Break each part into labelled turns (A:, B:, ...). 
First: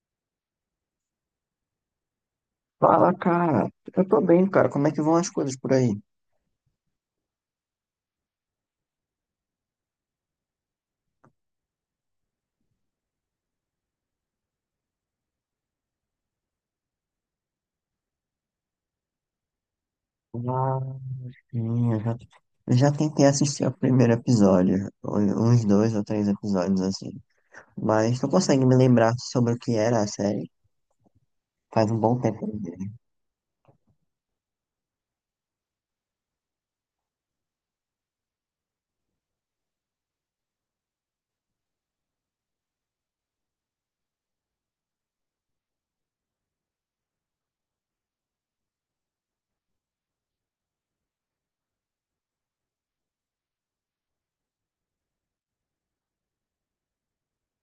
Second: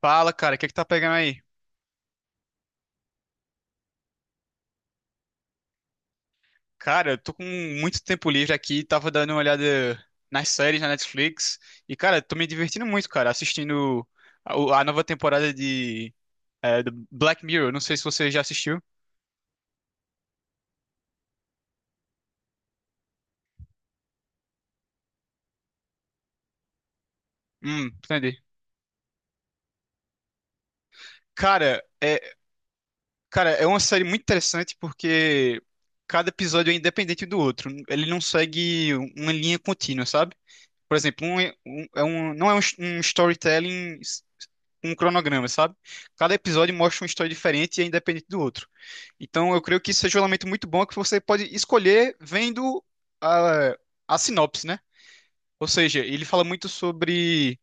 A: Fala, cara, o que é que tá pegando aí?
B: Fala, cara. Eu tô bem, cara. Como é que vão as coisas por aí?
A: Cara, eu tô com muito tempo livre aqui, tava dando uma olhada nas séries na Netflix e, cara, tô me divertindo muito, cara, assistindo a nova temporada do Black Mirror. Não sei se você já assistiu.
B: Ah, sim, eu já tentei assistir o primeiro episódio, uns dois ou três episódios assim. Mas não
A: Entendi.
B: consegue me lembrar sobre o que era a série.
A: Cara,
B: Faz um bom
A: é,
B: tempo mesmo.
A: cara, é uma série muito interessante porque cada episódio é independente um do outro. Ele não segue uma linha contínua, sabe? Por exemplo, um- é um, não é um, um storytelling, um cronograma, sabe? Cada episódio mostra uma história diferente e é independente do outro. Então, eu creio que isso seja um elemento muito bom que você pode escolher vendo a, a sinopse, né? Ou seja, ele fala muito sobre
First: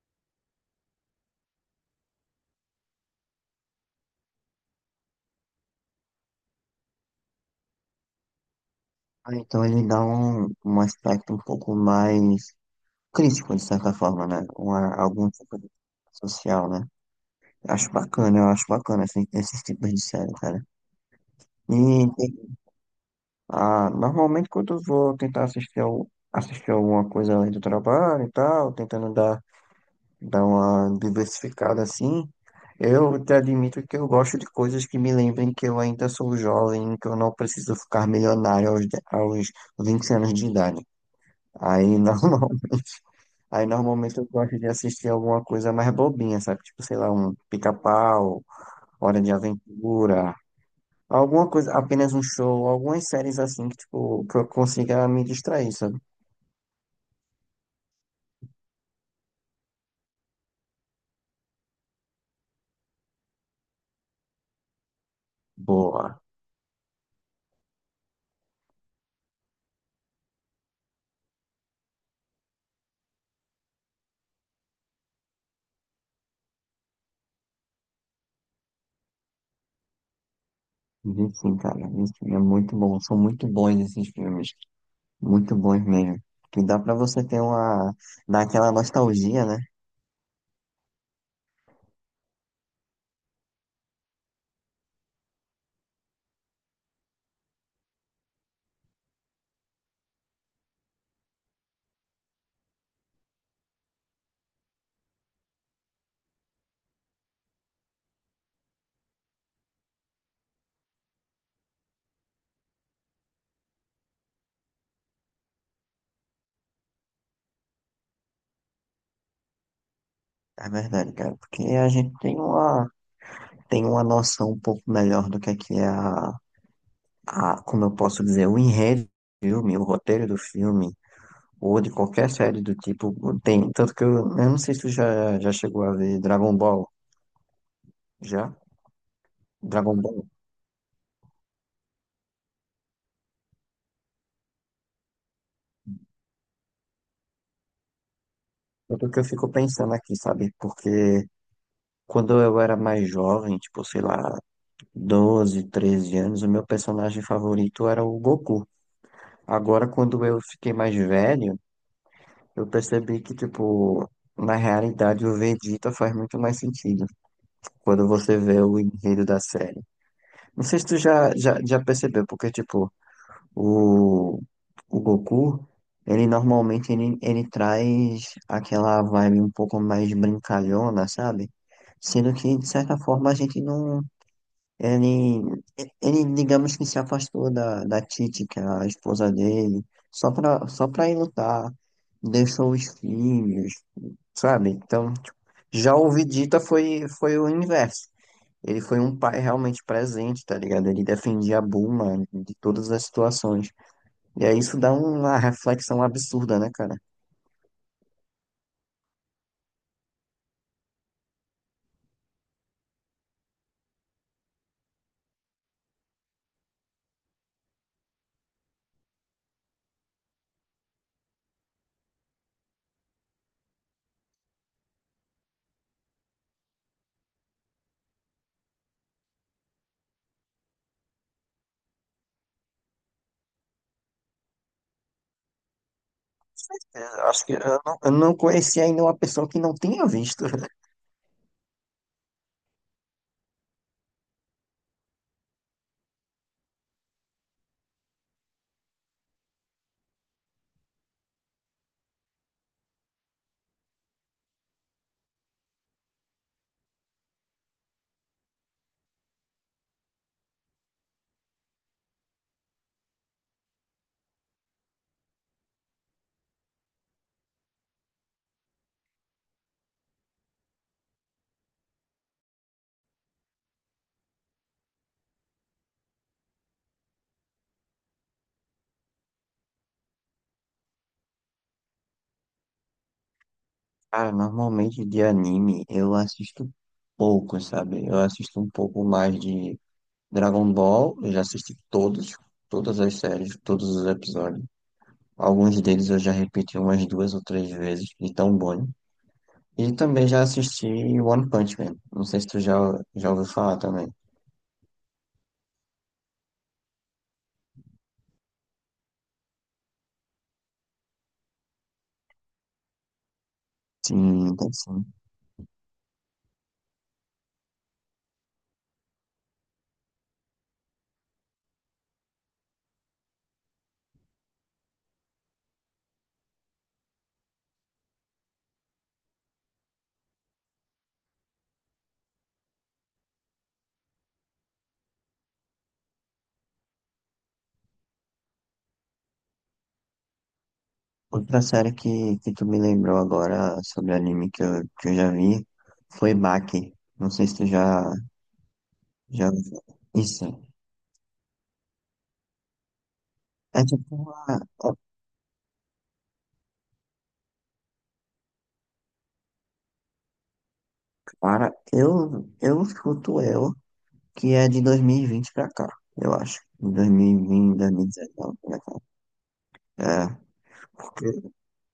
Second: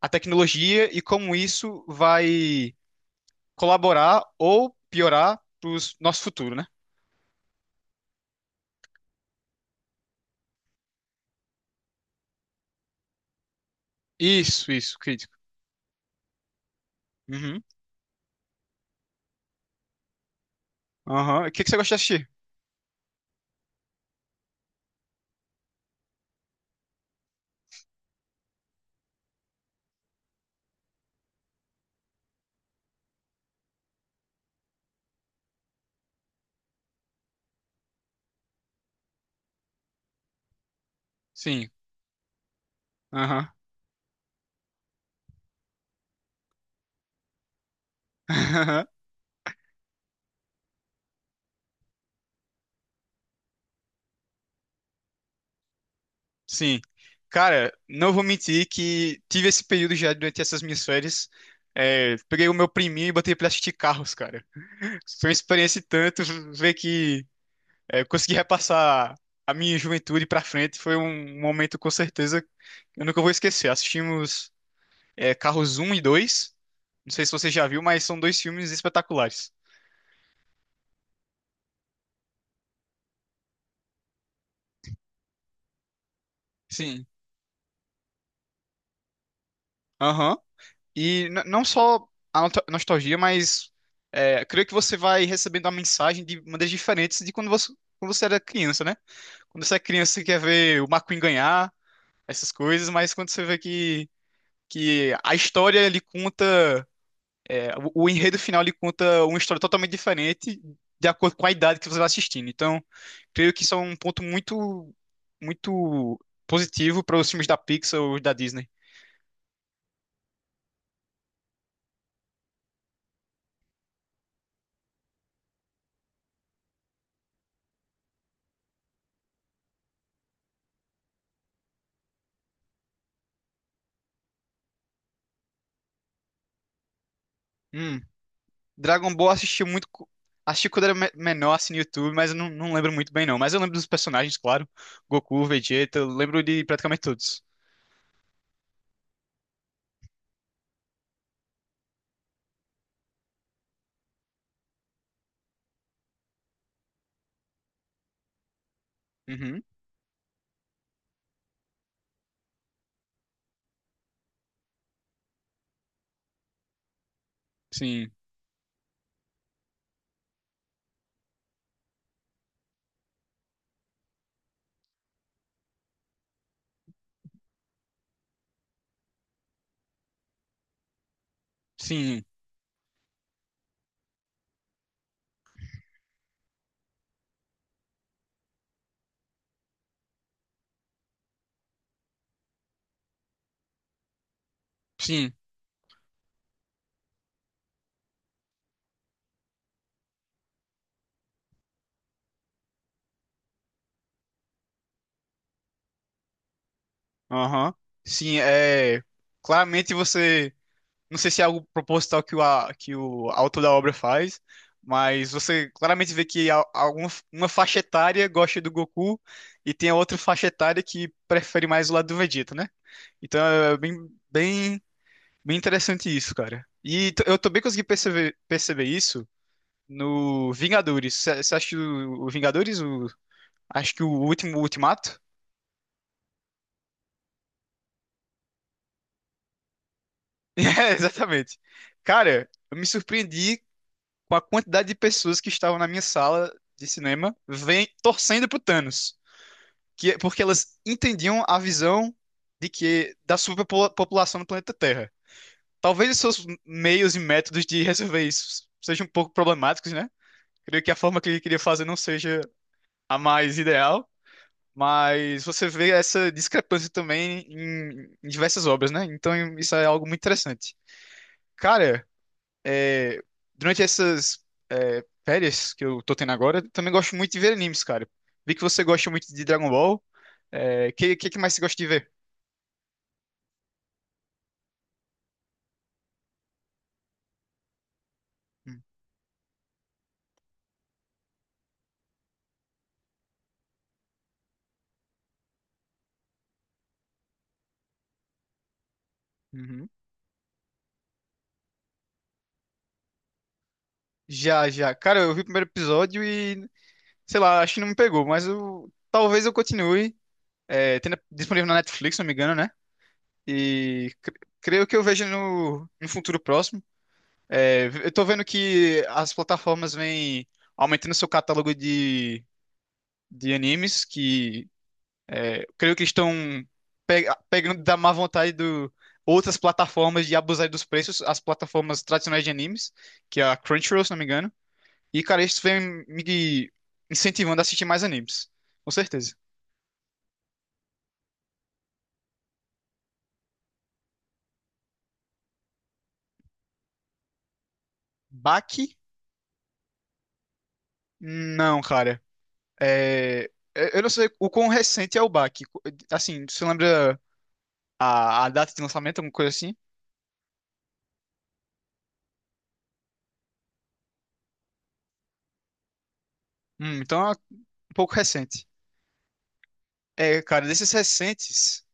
A: a tecnologia e como isso vai colaborar ou piorar para o nosso futuro, né?
B: Ah, então ele dá um aspecto um pouco mais crítico, de certa forma, né?
A: Isso,
B: Uma,
A: isso,
B: algum
A: crítico.
B: tipo de social, né?
A: Uhum.
B: Acho bacana, eu acho bacana assim, esses tipos de série, cara.
A: Aham. O que que você gosta de assistir?
B: E ah, normalmente quando eu vou tentar assistir, assistir alguma coisa além do trabalho e tal, tentando dar uma diversificada assim, eu te admito que eu gosto de coisas que me lembrem que eu ainda sou jovem, que eu não preciso ficar milionário aos 20 anos de idade.
A: Sim.
B: Aí normalmente,
A: Aham.
B: aí normalmente eu gosto de assistir alguma coisa mais bobinha, sabe? Tipo, sei lá, um pica-pau, Hora de Aventura, alguma coisa, apenas um show, algumas séries assim que, tipo, que eu consiga me distrair, sabe.
A: Sim. Cara, não vou mentir que tive esse período já durante essas minhas férias. É, peguei o meu priminho e botei pra assistir carros, cara. Foi uma experiência e
B: Boa.
A: tanto ver que eu consegui repassar a minha juventude pra frente. Foi um momento com certeza que eu nunca vou esquecer. Assistimos Carros 1 e 2. Não sei se você já viu, mas são dois filmes espetaculares.
B: Vi sim, cara. Vi sim. É muito bom. São muito bons esses filmes. Muito bons mesmo. Que dá pra
A: Sim.
B: você ter uma, dar aquela nostalgia, né?
A: Aham. E não só a nostalgia, mas creio que você vai recebendo a mensagem de maneiras diferentes de quando você era criança, né? Quando você é criança, você quer ver o McQueen ganhar, essas coisas, mas quando você vê que a história ele conta, o enredo final ele conta uma história totalmente diferente de acordo com a idade que você vai assistindo. Então, creio que isso é um ponto muito positivo para os filmes da Pixar ou da Disney.
B: É verdade, cara. Porque a gente tem uma, tem uma noção um pouco melhor do que é a, como eu posso dizer, o enredo do filme, o roteiro do filme, ou de qualquer série do tipo. Tem. Tanto que eu não sei se tu já chegou a ver Dragon Ball. Já?
A: Dragon Ball eu assisti muito.
B: Dragon Ball.
A: Assisti quando era menor, assim, no YouTube, mas eu não, não lembro muito bem, não. Mas eu lembro dos personagens, claro. Goku, Vegeta, eu lembro de praticamente todos.
B: Tanto que eu fico pensando aqui, sabe? Porque, quando eu era mais jovem, tipo, sei lá, 12, 13 anos, o meu personagem favorito era o Goku.
A: Uhum.
B: Agora, quando eu fiquei mais velho, eu percebi que, tipo, na realidade o Vegeta faz muito mais sentido quando
A: Sim.
B: você vê o enredo da série. Não sei se tu já percebeu, porque, tipo, o, o Goku, ele normalmente ele traz aquela vibe um pouco mais brincalhona, sabe?
A: Sim.
B: Sendo que, de certa forma, a gente não. Ele, Ele, digamos que se afastou da Titi, que era a esposa dele, só pra ir lutar. Deixou os filhos, sabe? Então,
A: Sim.
B: tipo, já o Vegeta foi o inverso. Ele foi um pai realmente presente, tá ligado? Ele defendia a Bulma de todas as situações. E aí isso dá uma reflexão absurda, né, cara?
A: Aham. Sim, é. Claramente você. Não sei se é algo proposital que que o autor da obra faz, mas você claramente vê que alguma uma faixa etária gosta do Goku e tem a outra faixa etária que prefere mais o lado do Vegeta, né? Então é bem interessante isso, cara. E eu também consegui perceber isso no Vingadores. Você acha que o Vingadores? Acho que o último Ultimato?
B: Eu acho que eu não, eu não conheci ainda uma pessoa que não tenha visto.
A: É, exatamente. Cara, eu me surpreendi com a quantidade de pessoas que estavam na minha sala de cinema vem, torcendo pro Thanos. Porque elas entendiam a visão de que da superpopulação no planeta Terra. Talvez os seus meios e métodos de resolver isso sejam um pouco problemáticos, né? Creio que a forma que ele queria fazer não seja a mais ideal, mas você vê essa discrepância também em diversas obras, né? Então isso é algo muito interessante. Cara, é, durante essas férias que eu tô tendo agora, eu também gosto muito de ver animes, cara. Vi que você gosta muito de Dragon Ball. Que mais você gosta de ver?
B: Cara, normalmente de anime eu assisto pouco, sabe? Eu assisto um
A: Hum,
B: pouco mais de Dragon Ball, eu já assisti todas as séries, todos os episódios. Alguns deles eu já repeti umas duas ou três vezes, de tão bom.
A: uhum.
B: E também já assisti One Punch Man. Não sei se tu já ouviu falar também.
A: Já, já. Cara, eu vi o primeiro episódio e, sei lá, acho que não me pegou, mas talvez eu continue. É, tem disponível na Netflix, se não me engano, né? E
B: Sim, então
A: creio que eu
B: sim.
A: vejo no futuro próximo. É, eu tô vendo que as plataformas vêm aumentando seu catálogo de animes, que creio que estão pegando da má vontade do outras plataformas de abusar dos preços, as plataformas tradicionais de animes, que é a Crunchyroll, se não me engano. E, cara, isso vem me incentivando a assistir mais animes, com certeza.
B: Outra série que tu me lembrou agora sobre anime que que eu já vi foi Baki. Não sei se tu já,
A: Baki?
B: já ouviu falar. Isso.
A: Não, cara. É,
B: É
A: é, eu não
B: tipo
A: sei o
B: uma.
A: quão recente é o baque. Assim, você lembra a data de lançamento, alguma coisa assim?
B: Para, eu escuto ela, que é de 2020 pra cá, eu acho.
A: Então é um
B: 2020,
A: pouco
B: 2019
A: recente.
B: pra cá. É,
A: É, cara, desses
B: porque.
A: recentes,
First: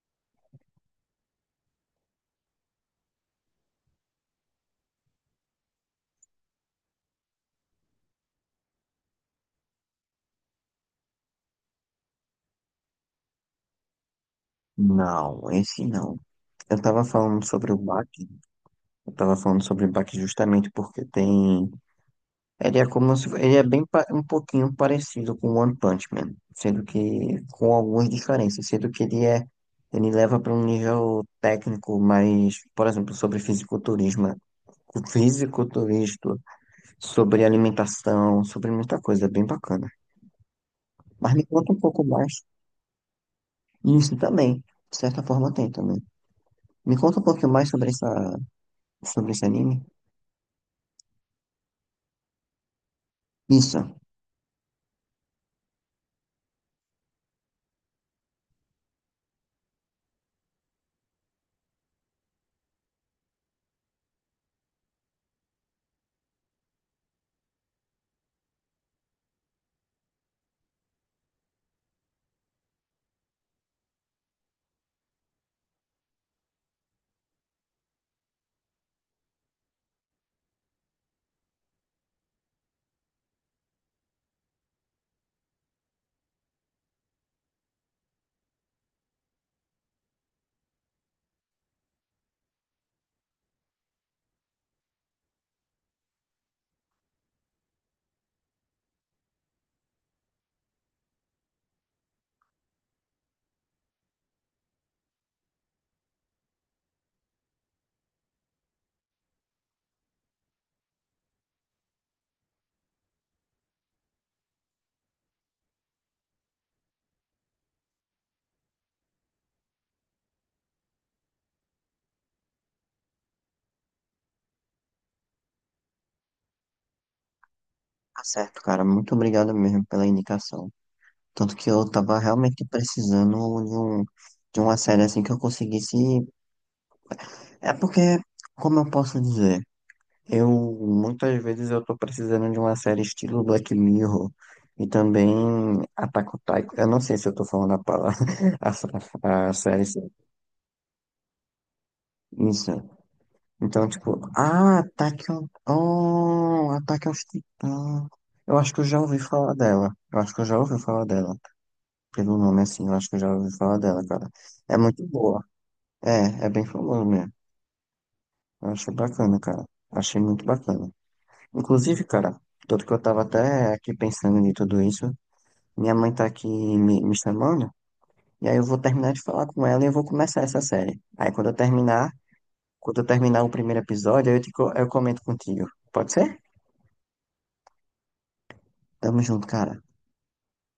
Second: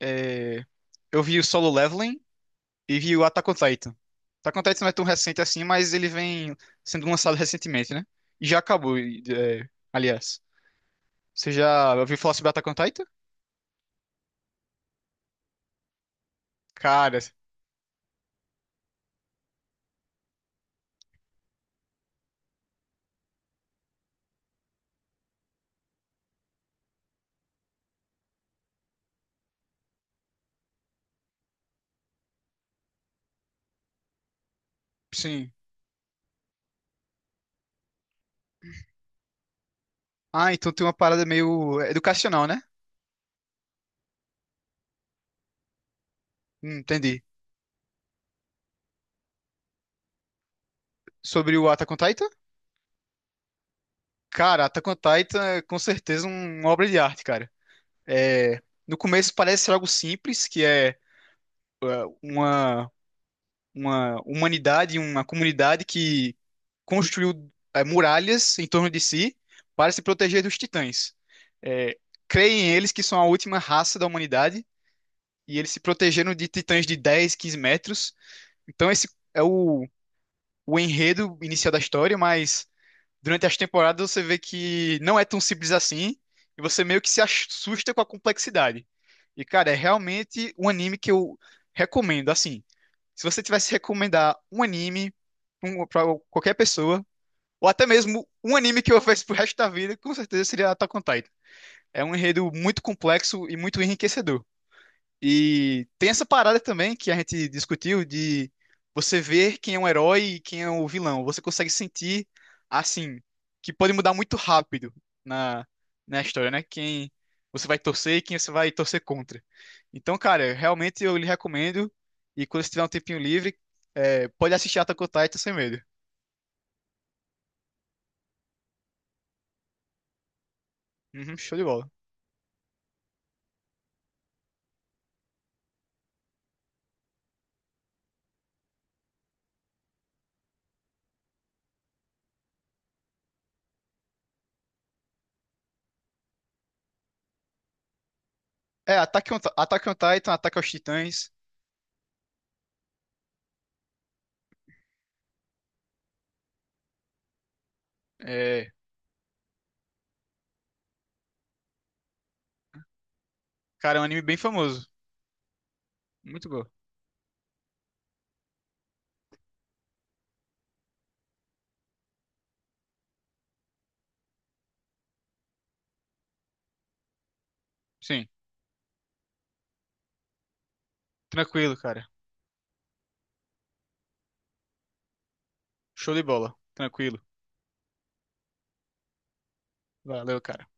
A: é, eu vi o Solo Leveling e vi o Attack on Titan. Attack on Titan não é tão recente assim, mas ele vem sendo lançado recentemente, né? E já acabou, e, é, aliás. Você já ouviu falar sobre Attack on Titan?
B: Não, esse não. Eu tava
A: Cara,
B: falando sobre o Bach, eu tava falando sobre o Bach justamente porque tem. Ele é como se. Ele é bem um pouquinho parecido com One Punch Man, sendo que, com algumas diferenças, sendo que ele é. Ele leva para um nível técnico mais, por exemplo, sobre fisiculturismo, o
A: sim.
B: fisiculturismo, sobre alimentação, sobre muita coisa, é bem bacana.
A: Ah, então tem uma parada
B: Mas me conta um
A: meio
B: pouco mais.
A: educacional, né?
B: Isso também, de certa forma tem também. Me conta
A: Entendi.
B: um pouquinho mais sobre essa, sobre esse anime.
A: Sobre o Attack on Titan?
B: Isso,
A: Cara, Attack on Titan é com certeza uma obra de arte, cara. É, no começo parece ser algo simples, que é uma, uma humanidade, uma comunidade que construiu muralhas em torno de si para se proteger dos titãs. É, creem eles que são a última raça da humanidade e eles se protegeram de titãs de 10, 15 metros. Então esse é o enredo inicial da história, mas durante as temporadas você vê que não é tão simples assim e você meio que se assusta com a complexidade. E, cara, é realmente um anime que eu recomendo. Assim, se você tivesse que recomendar um anime para qualquer pessoa, ou até mesmo um anime que eu faço pro resto da vida, com certeza seria Attack on Titan. É um enredo muito complexo e muito enriquecedor. E tem essa parada também que a gente discutiu de você ver quem é um herói e quem é o vilão. Você consegue sentir, assim, que pode mudar muito rápido na, na história, né? Quem você vai torcer e quem você vai torcer contra. Então, cara, realmente eu lhe recomendo. E quando você tiver um tempinho livre, é, pode assistir Attack on Titan sem medo.
B: tá certo, cara. Muito obrigado mesmo pela indicação.
A: Uhum, show
B: Tanto
A: de
B: que eu
A: bola.
B: tava realmente precisando de um, de uma série assim que eu conseguisse. É porque, como eu posso dizer? Eu muitas vezes eu tô precisando de uma série estilo Black Mirror e também Attack on Titan. Eu não sei se eu tô falando a palavra, a, s-
A: É,
B: a série
A: Attack on
B: certa.
A: Titan, Ataque aos Titãs.
B: Isso. Então, tipo, ah, Attack on Titan. Eu
A: É,
B: acho que eu já ouvi falar dela. Eu acho que eu já ouvi falar dela. Pelo nome assim, eu acho que eu já ouvi falar
A: cara, é um
B: dela,
A: anime
B: cara.
A: bem
B: É
A: famoso.
B: muito boa. É,
A: Muito
B: é
A: bom.
B: bem famoso mesmo. Eu achei bacana, cara. Achei muito bacana. Inclusive, cara, tanto que eu tava até aqui pensando em tudo isso. Minha mãe tá aqui me chamando,
A: Sim,
B: e aí eu vou terminar de falar com ela e eu vou começar essa série. Aí
A: tranquilo, cara.
B: quando eu terminar o primeiro episódio, aí eu comento contigo. Pode
A: Show de
B: ser?
A: bola. Tranquilo.
B: Tamo junto, cara.
A: Valeu, cara.